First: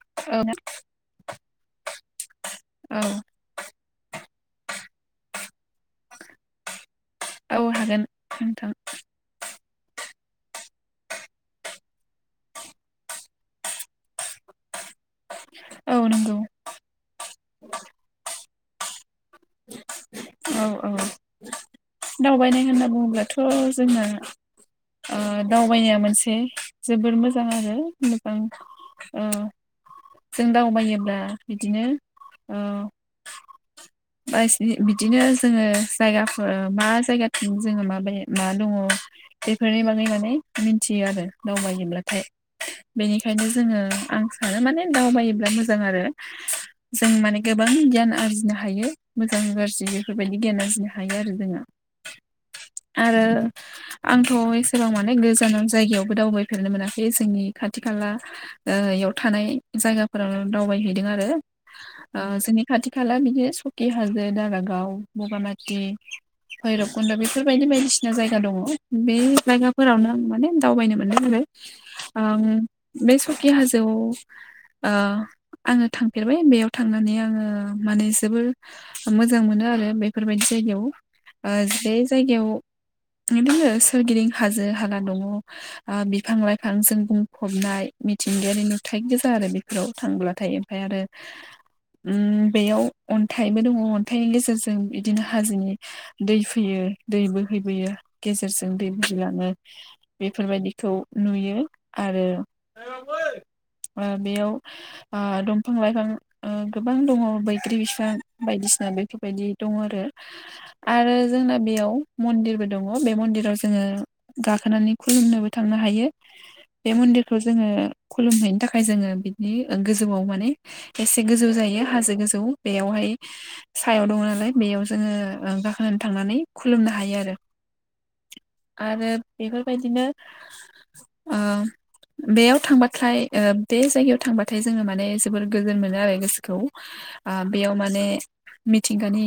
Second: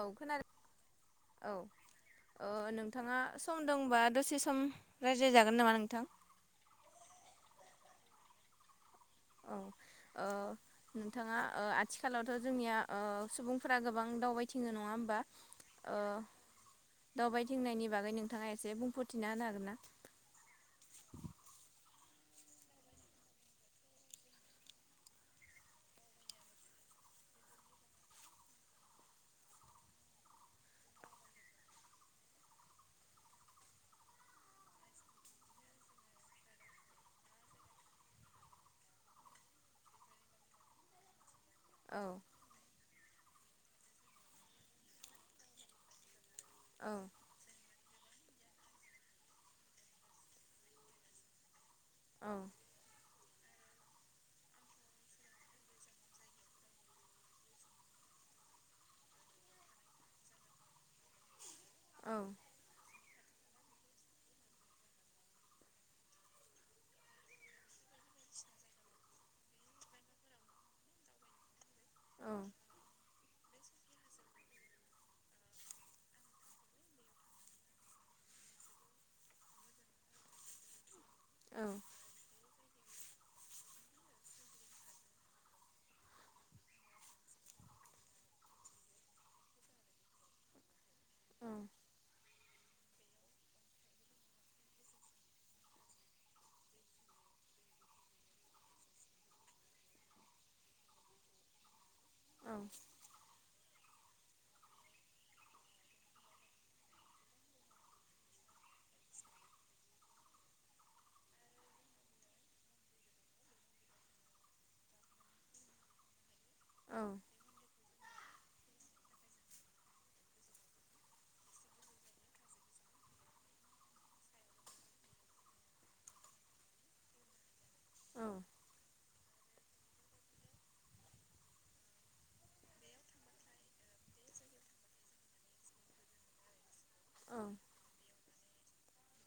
औ खोनादो औ ओ औ नोंथाङा स सम दंबा दसे सम रायज्लाय जागोन नामा नोंथां? औ हागोन नोंथां। औ ओ नोंथाङा ओ आथिखालावथ' जोंनिया ओ सुबुंफोरा गोबां दावबायथिङो नङा होमबा? औ ओ नंगौ दावबायथिंनायनि बागै नोंथाङा एसे बुंफोरथिना होनो हागोन ना? औ औ दावबायनाय होनना बुङोब्लाथ' जोंना ओ दावबायनाया मोनसे जोबोर मोजां आरो मोजां। ओ जों दावबायोब्ला बिदिनो ओ [unintelligible] बिदिनो जोङो जायगाफोर मा जायगाथिं जोङो माबायो मा दङ बेफोरनि बागै माने मिन्थियो आरो औ दावबायोब्लाथाय। बेनिखायनो जोङो आं सानो माने दावबायोब्ला मोजां आरो औ जों माने गोबां गियान आरजिनो हायो मोजां गाज्रि बेफोरबायदि गियान आरजिनो हायो आरो जोंहा। औ। आरो आंथ' एसेबां माने गोजान जायगायावबो दावबायफेरनो मोनाखै जोंनि खाथि खाला ओ इयाव थानाय जायगाफोराव दावबायहैदों आरो। ओ जोंनि खाथि खाला बिदि सकि हाजो दारा गाव बगा माथि भैरब कुन्द' बेफोरबायदि बायदिसिना जायगा दङ बे जायगाफोरावनो आं माने दावबायनो मोनो आरो। औ आं बे सखि हाजोआव ओ आङो थांफेरबाय बेयाव थांनानै आङो माने जोबोर मोजां मोजां मोनो आरो बेफोरबायदि जायगायाव ओ औ जे जायगायाव बिदिनो सोरगिदिं हाजो हाला दङ। ओ बिफां लाइफां जों बुंफबनाय मिथिंगायारि नुथाय गोजा आरो बेफोराव थांब्लाथाय ओमफ्राय आरो औ। उ बेयाव अन्थाइबो दङ अन्थाइनि गेजेरजों बिदिनो हाजोनि दै फैयो दै बोहैबोयो गेजेरजों दै बुहैलाङो। बेफोरबायदिखौ नुयो आरो औ ओ बेयाव ओ दंफां लाइफां ओ गोबां दङ बैग्रि बिफां बायदिसिना। बेफोरबायदि दङ आरो। आरो जोंना बेयाव मन्दिरबो दङ बे मन्दिराव जोङो गाखोनानै खुलुमनोबो थांनो हायो। बे औ मन्दिरखौ जोङो खुलुमहैनो थाखाय जोङो गोजौआव माने एसे गोजौ जायो हाजो गोजौ बेयावहाय सायाव दङ नालाय बेयाव जोङो गाखोनानै थांनानै खुलुमनो हायो आरो। औ आरो। बेफोरबायदिनो ओ बेयाव थांबाथाय ओ बे जायगायाव थांबाथाय जोङो माने जोबोर गोजोन मोनो आरो गोसोखौ औ ओ बेयाव माने। मिथिंगानि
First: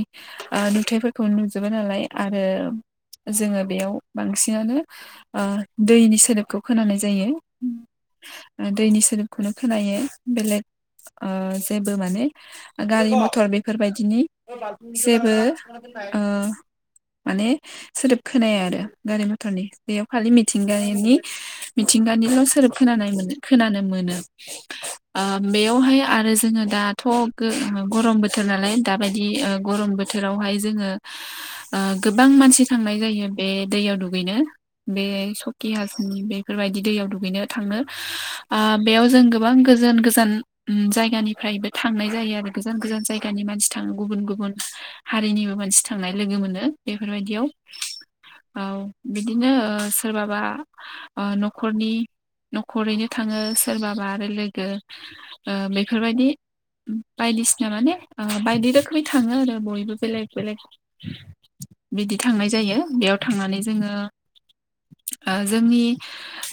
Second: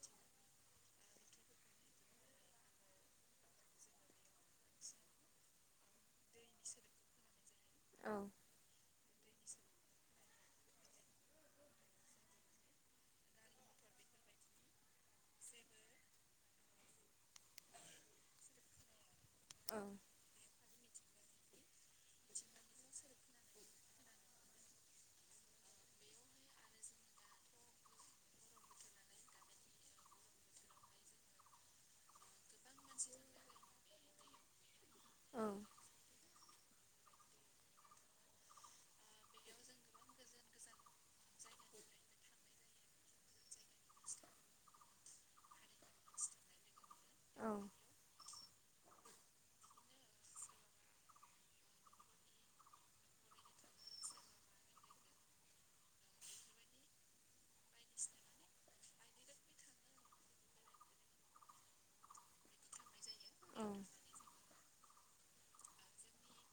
ओ नुथाइफोरखौ नुजोबो नालाय आरो। जोङो बेयाव बांसिनानो ओ दैनि सोदोब खौ खोनानाय जायो ओ दैनि सोदोबखौनो खोनायो बेलेग ओ जेबो माने गारि मथर बेफोरबायदि दिनि जेबो ओ माने सोदोब खोनाया आरो। गारि मथरनि बेयाव खालि मिथिंगानिनि मिथिंगानिल' सोदोब खोनानाय मोनो। खोनानो मोनो। ओ बेयावहाय आरो जोङो दाथ' गरम बोथोर नालाय दाबायदि ओ गरम बोथोरावहाय जोङो ओ गोबां मानसि थांनाय जायो बे दैयाव दुगैनो बे सकि हाजोनि बे बेफोरबायदि दैयाव दुगैनो थांनो ओ बेयाव जों गोबां गोजान गोजान। जायगानिफ्रायबो थांनाय जायो आरो गोजान गोजान जायगानि मानसि थाङो गुबुन गुबुन हारिनिबो मानसि थांनाय लोगो मोनो बेफोरबायदियाव। औ बिदिनो सोरबाबा ओ न'खरनि न'खरैनो थाङो सोरबाबा आरो लोगो ओ बेफोरबायदि बायदिसिना माने ओ बायदि रोखोमै थाङो आरो बयबो बेलेक बेलेक बिदि थांनाय जायो बेयाव। थांनानै जोङो जोंनि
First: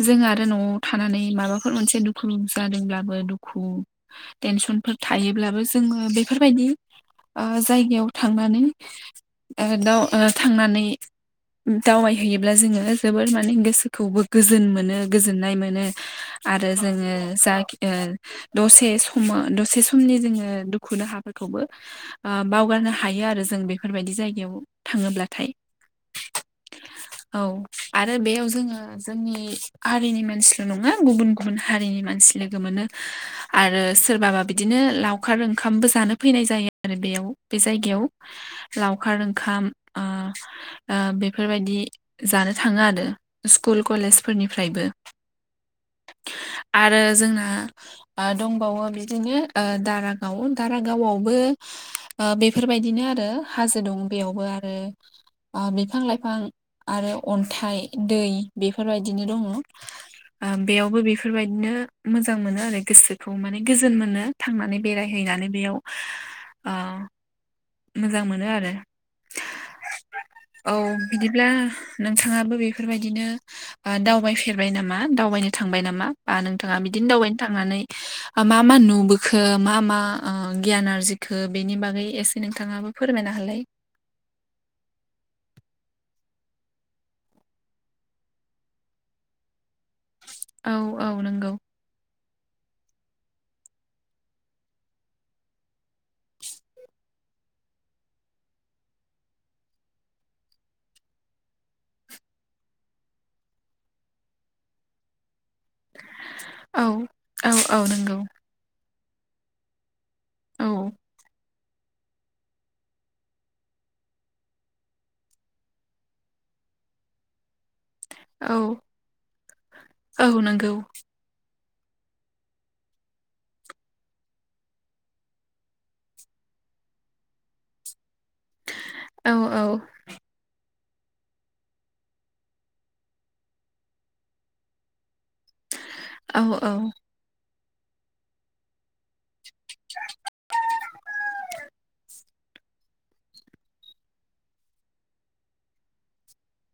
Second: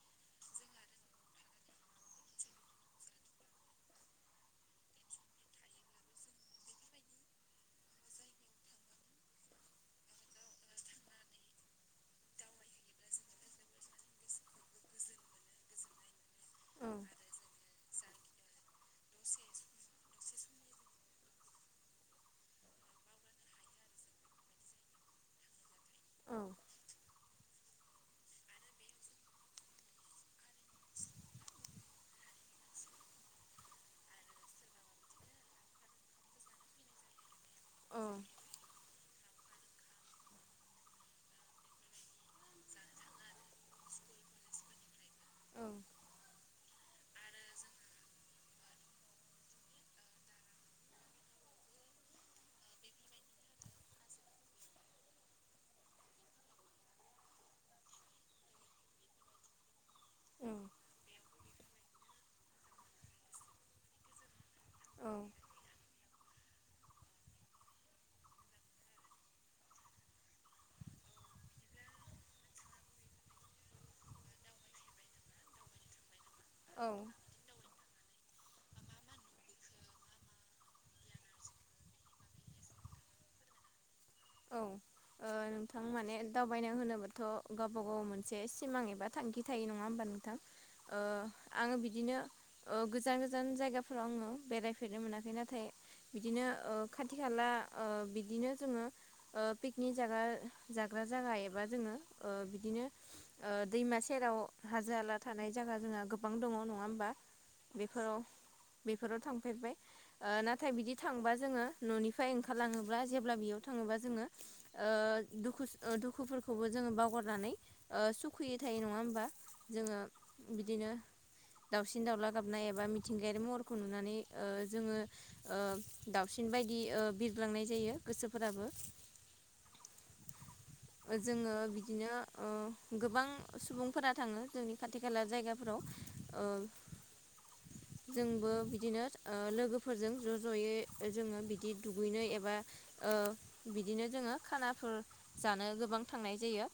जों आरो न'आव थानानै माबाफोर मोनसे दुखु जादोंब्लाबो दुखु टेनसनफोर थायोब्लाबो जोङो बेफोरबायदि ओ जायगायाव थांनानै ओ दाउ ओ थांनानै दावबायहैयोब्ला जोङो जोबोर माने गोसोखौबो गोजोन मोनो गोजोननाय मोनो। आरो जोङो जा ओ दसे समाव दसे समनि जोङो दुखु दाहाफोरखौबो ओ बावगारनो हायो आरो जों बेफोर बायदि जायगायाव थाङोब्लाथाय। [inaudible] औ आरो बेयाव जोङो। जोंनि हारिनि मानसिल' नङा गुबुन गुबुन हारिनि मानसि लोगो मोनो। आरो सोरबाबा बिदिनो लावखार ओंखामबो जानो फैनाय जायो आरो बेयाव बे जायगायाव लावखार ओंखाम ओ ओ बेफोर बायदि जानो थाङो आरो स्कुल कलेजफोरनिफ्रायबो आरो जोंना। ओ दंबावो बिदिनो ओ दारागाव दारागावआव बेवबो बेफोरबायदिनो आरो हाजो दं बेयावबो आरो। बिफां लाइफां आरो अन्थाइ दै बेफोरबायदिनो दङ। बेयावबो बे बेफोरबायदिनो मोजां मोनो आरो गोसोखौ माने गोजोन मोनो थांनानै औ बेरायहैनानै बेयाव। अ मोजां मोनो आरो। औ बिदिब्ला नोंथाङाबो बेफोरबायदिनो दावबायफेरबाय नामा दावबायनो थांबाय नामा? बा नोंथाङा औ औ बिदिनो दावबायनो थांनानै मा मा नुबोखो मा मा ओ गियान आरजिखो बेनि बागै एसे नोंथाङाबो फोरमायनो होलाय? औ। ओ नोंथां माने दावबायनाय होनोबाथ' गावबा गाव मोनसे सिमां एबा थांखि थायो नङा होमबा? औ अ औ नंगौ आङो बिदिनो ओ गोजान गोजान जायगाफोराव आङो बेरायफेरनो मोनाखै नाथाय बिदिनो ओ खाथि खाला ओ बिदिनो जोङो ओ पिकनिक जाग्रा जाग्रा जायगा एबा जोङो ओ बिदिनो ओ दैमा सेराव हाजो हाला थानाय जायगा जोंहा गोबां दङ नङा औ होमबा औ औ नंगौ बेफोराव बेफोराव थांफेरबाय ओ औ नाथाय बिदि थांङोबा जोङो न'निफ्राय ओंखारलाङोब्ला जेब्ला बेयाव थाङोबा जोङो ओ दुखुफोरखौबो जों बावगारनानै ओ सुु खुयै औ थायो नङा होमबा जोङो औ नंगौ बिदिनो दाावसिन दाउला गाबनाय एबा मिथिंगायारि महरखौ नुनानै ओ जोङो ओ दाउसिन बायदि बिरग्लांनाय जायो गोसोफोराबो। औ औ जोङो बिदिनो ओ गोबां सुबुंफोरा थाङो जोंनि खाथि खाला जायगाफोराव औ ओ जोंबो बिदिनो ओ लोगोफोरजों ज' ज'यै जोङो बिदि दुगैनो एबा ओ बिदिनो जोङो खानाफोर जानो गोबां थांनाय जायो।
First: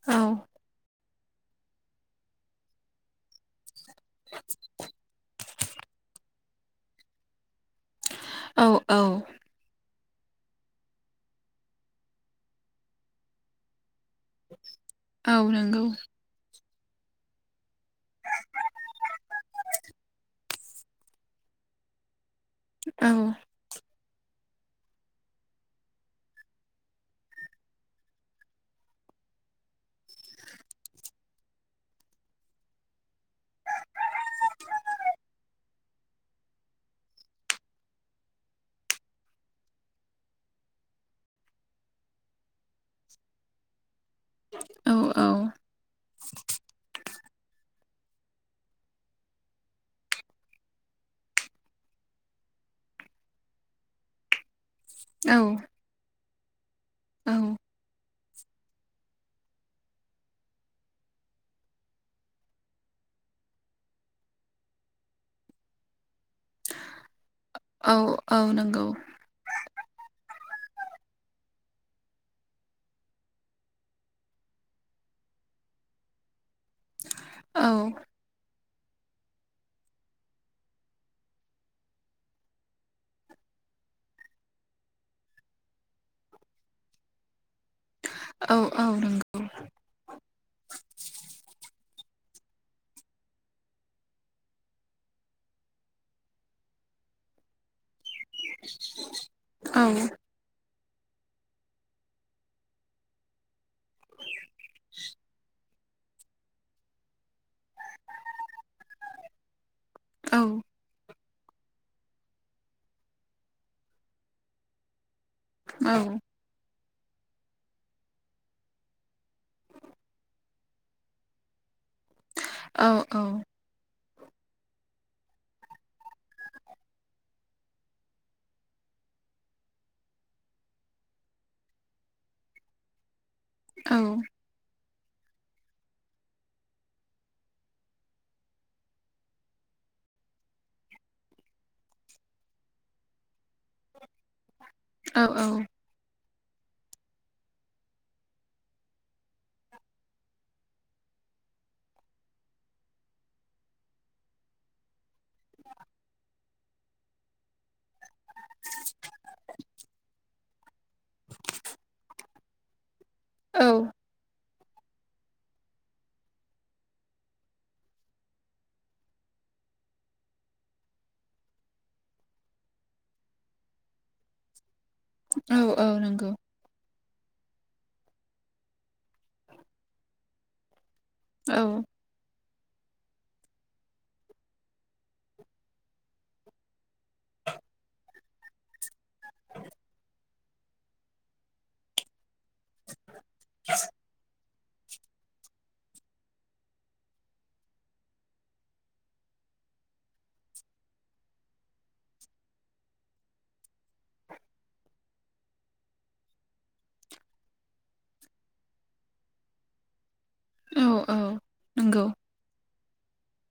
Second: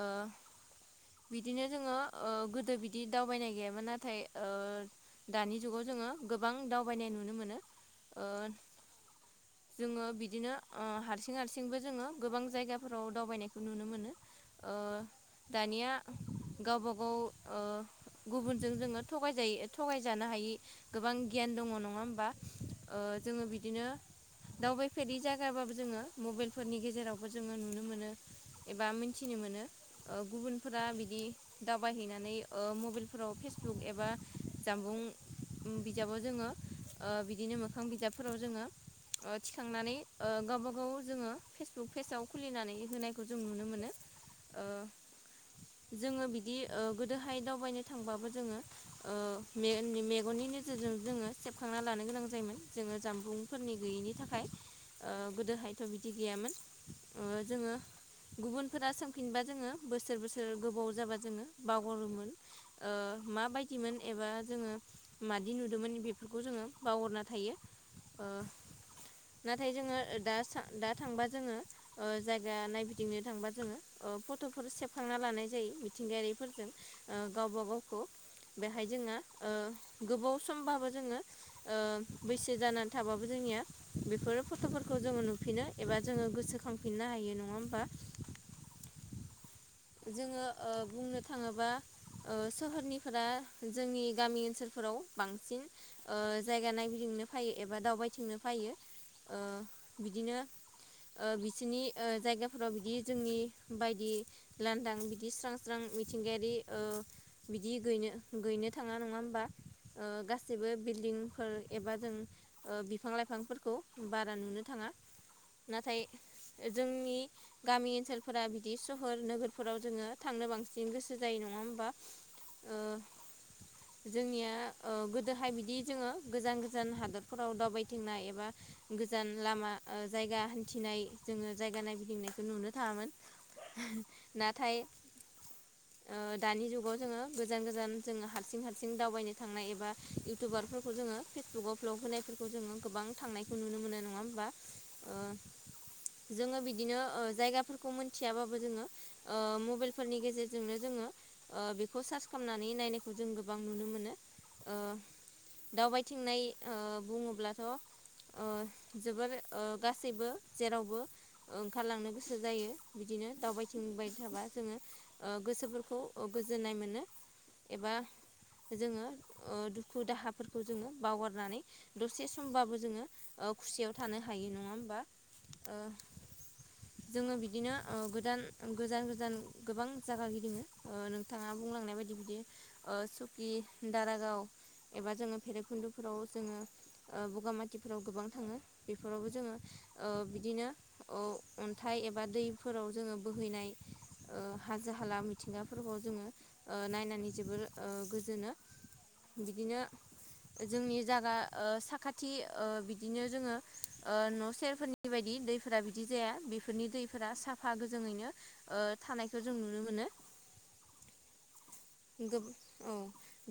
ओ औ बिदिनो जोङो ओ गोदो बिदिनो दावबायनाय गैयामोन। नाथाय ओ दानि जुगाव जोङो गोबां दावबायनाय नुनो मोनो। ओ औ औ जोङो बिदिनो ओ हारसिं हारसिंबो जोङो गोबां जायगाफोराव दावबायनायखौ नुनो मोनो। ओ औ नंगौ दानिया गावबा गाव ओ गुबुनजों जोङो थगायजायो थगायजानो हायि गोबां गियान दङ नङा होमबा? ओ औ जोङो बिदिनो दावबायफेरै जाय होआबाबो जोङो मबाइलफोरनि गेजेरावबो जोङो नुनो मोनो एबा मिथिनो मोनो। ओ गुबुनफोरा बिदि दावबायहैनानै ओ मबाइलफोराव फेसबुक एबा जामबुं बिजाबाव जोङो ओ बिदिनो मोखां बिजाबफोराव जोङो थिखांनानै ओ गावबागाव जोङो फेसबुक पेजाव खुलिनानै होनायखौ जों नुनो मोनो। ओ औ जोङो बिदि ओ गोदोहाय दावबायनो थांबाबो जोङो ओ मेगननि नोजोरजों जोङो सेबखांना लानो गोनां जायोमोन जोङो जामबुं फोरनि गैयैनि थाखाय ओ गोदोहायथ' बिदि गैयामोन औ जोङो गुबुनफोरा सोमफिनबा जोङो बोसोर बोसोर गोबाव जाबा जोङो बावगारोमोन। ओ माबायदिमोन एबा जोङो मादि नुदोंमोन बे बेफोरखौ जोङो बावगारना थायो नोंगौ नाथाय जोङो दा दा थांबा जोङो ओ जायगा नायगिदिंनो थांबा जोङो फट'फोर सेबखांना लानाय जायो मिथिंगायारिफोरजों ओ गावबा औ गावखौ बेहाय जोङो ओ गोबाव सम बाबो जोङो ओ बैसो जानानै थाबाबो जोंनिया बेफोर फट'फोरखौ जोङो नुफिनो एबा जोङो गोसोखांफिननो हायो नङा होमबा? औ औ नंगौ। जोङो बुंनो थाङोबा सोहोरनिफोरा जोंनि गामि ओनसोलफोराव बांसिन जायगा नायगिदिंनो फैयो एबा दावबायथिंनो फैयो बिदिनो बिसोरनि जायगाफोराव बिदि जोंनि बायदि लान्दां बिदि स्रां स्रां मिथिंगायारि बिदि गैनो-गैनो थाङा नङा होमबा। गासिबो बिल्डिंफोर एबा जों बिफां लाइफांफोरखौ बारा नुनो थाङा। औ नाथाय जोंनि गामि ओनसोलफोरा बिदि सहर नोगोरफोराव जोंङो थांनो बांसिन गोसो जायो नंङा होमबा ओ [inaudible] जोंनिया गोदोहाय बिदि जोंङो गोजान गोजान हादरफोराव दावबायथिंनाय एबा गोजान लामा ओ जायगा हान्थिनाय जोंङो जायगा नायगिदिंनायखौ नुनो थांङामोन। नाथाय [inaudible] ओ दानि जुगाव जोंङो गोजान गोजान जोंङो हारसिं हारसिं दावबायनो थांनाय एबा इउटुबारफोरखौ जोंङो फेसबुकआव ब्लग होनायफोरखौ जोंङो गोबां थांनायखौ नुनो मोनो नङा होमबा? ओ औ जोंङो बिदिनो ओ जायगाफोरखौ मोनथियाबाबो जोंङो ओ मबेलफोरनि गेजेरजोंनो जोंङो ओ बेखौ सार्च खालामनानै नायनायखौ जों गोबां नुनो मोनो ओ दावबायथिंनाय ओ बुंङोब्लाथ ओ जोबोर ओ गासैबो जेरावबो ओंखारलांनो गोसो जायो बिदिनो दावबायथिंबाय थाबा जोंङो ओ गोसोफोरखौ गोजोननाय मोनो एबा जोंङो ओ दुखु दाहाफोरखौ जोंङो बावगारनानै दसे समबाबो जोंङो ओ खुसियाव थानो हायो नङा होमबा? ओ औ नंगौ जोंङो बिदिनो ओ गोदान गोजान गोजान गोबां जागा गिदिंङो औ नोंथांङा बुंलांनाय बायदि बिदि ओ सुकि दारागाव एबा जोंङो भैेरबखुन्दुफोराव जोंङो ओ बगामाथिफोराव गोबां थांङो। बेफोरावबो जोंङो ओ बिदिनो ओ अन्थाइ एबा दै फोराव जोंङो बोहैनाय ओ हाजो हाला मिथिंगाफोरखौ जोंङो नायनानै जोबोर गोजोनो। बिदिनो जोंनि जागा ओ साखाथि ओ बिदिनो ओ जोंङो न' सेरफोरनि बेबायदि दैफोरा बिदि जाया बेफोरनि दैफोरा साफा गो जोङैनो थानायखौ जों नुनो मोनो। औ औ नंगौ। नंगौ औ।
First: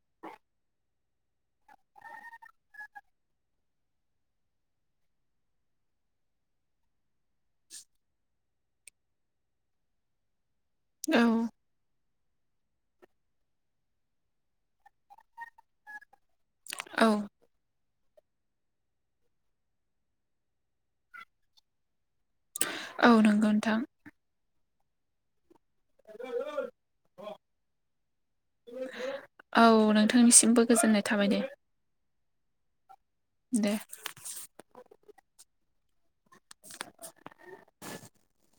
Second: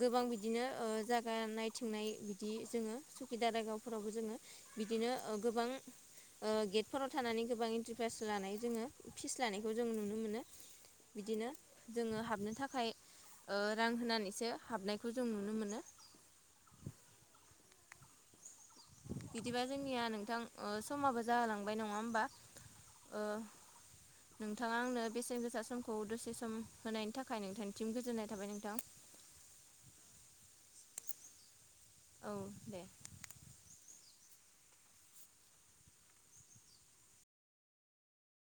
गोबां बिदिनो जागा नायथिंनाय बिदि जोंङो सुखि दारागावफोरावबो जोंङो बिदिनो ओ गोबां ओ गेटफोराव थानानै गोबां एन्ट्रि पास लानाय जोंङो फिस लानायखौ जों नुनो मोनो बिदिनो। जोंङो हाबनो ओ थाखाय रां होनानैसो हाबनायखौ जों नुनो मोनो। औ। बिदिबा जोंनिया नोंथां समाबो जाहोलांबाय नङा होमबा? औ ओ नंगौ नोंथां नोंथांङा आंनो बेसेन गोसा समखौ दसे सम होनायनि थाखाय नोंथांनिथिम गोजोननाय थाबाय नोंथां। औ नोंथांनिसिमबो गोजोननाय थाबाय दे। औ दे दे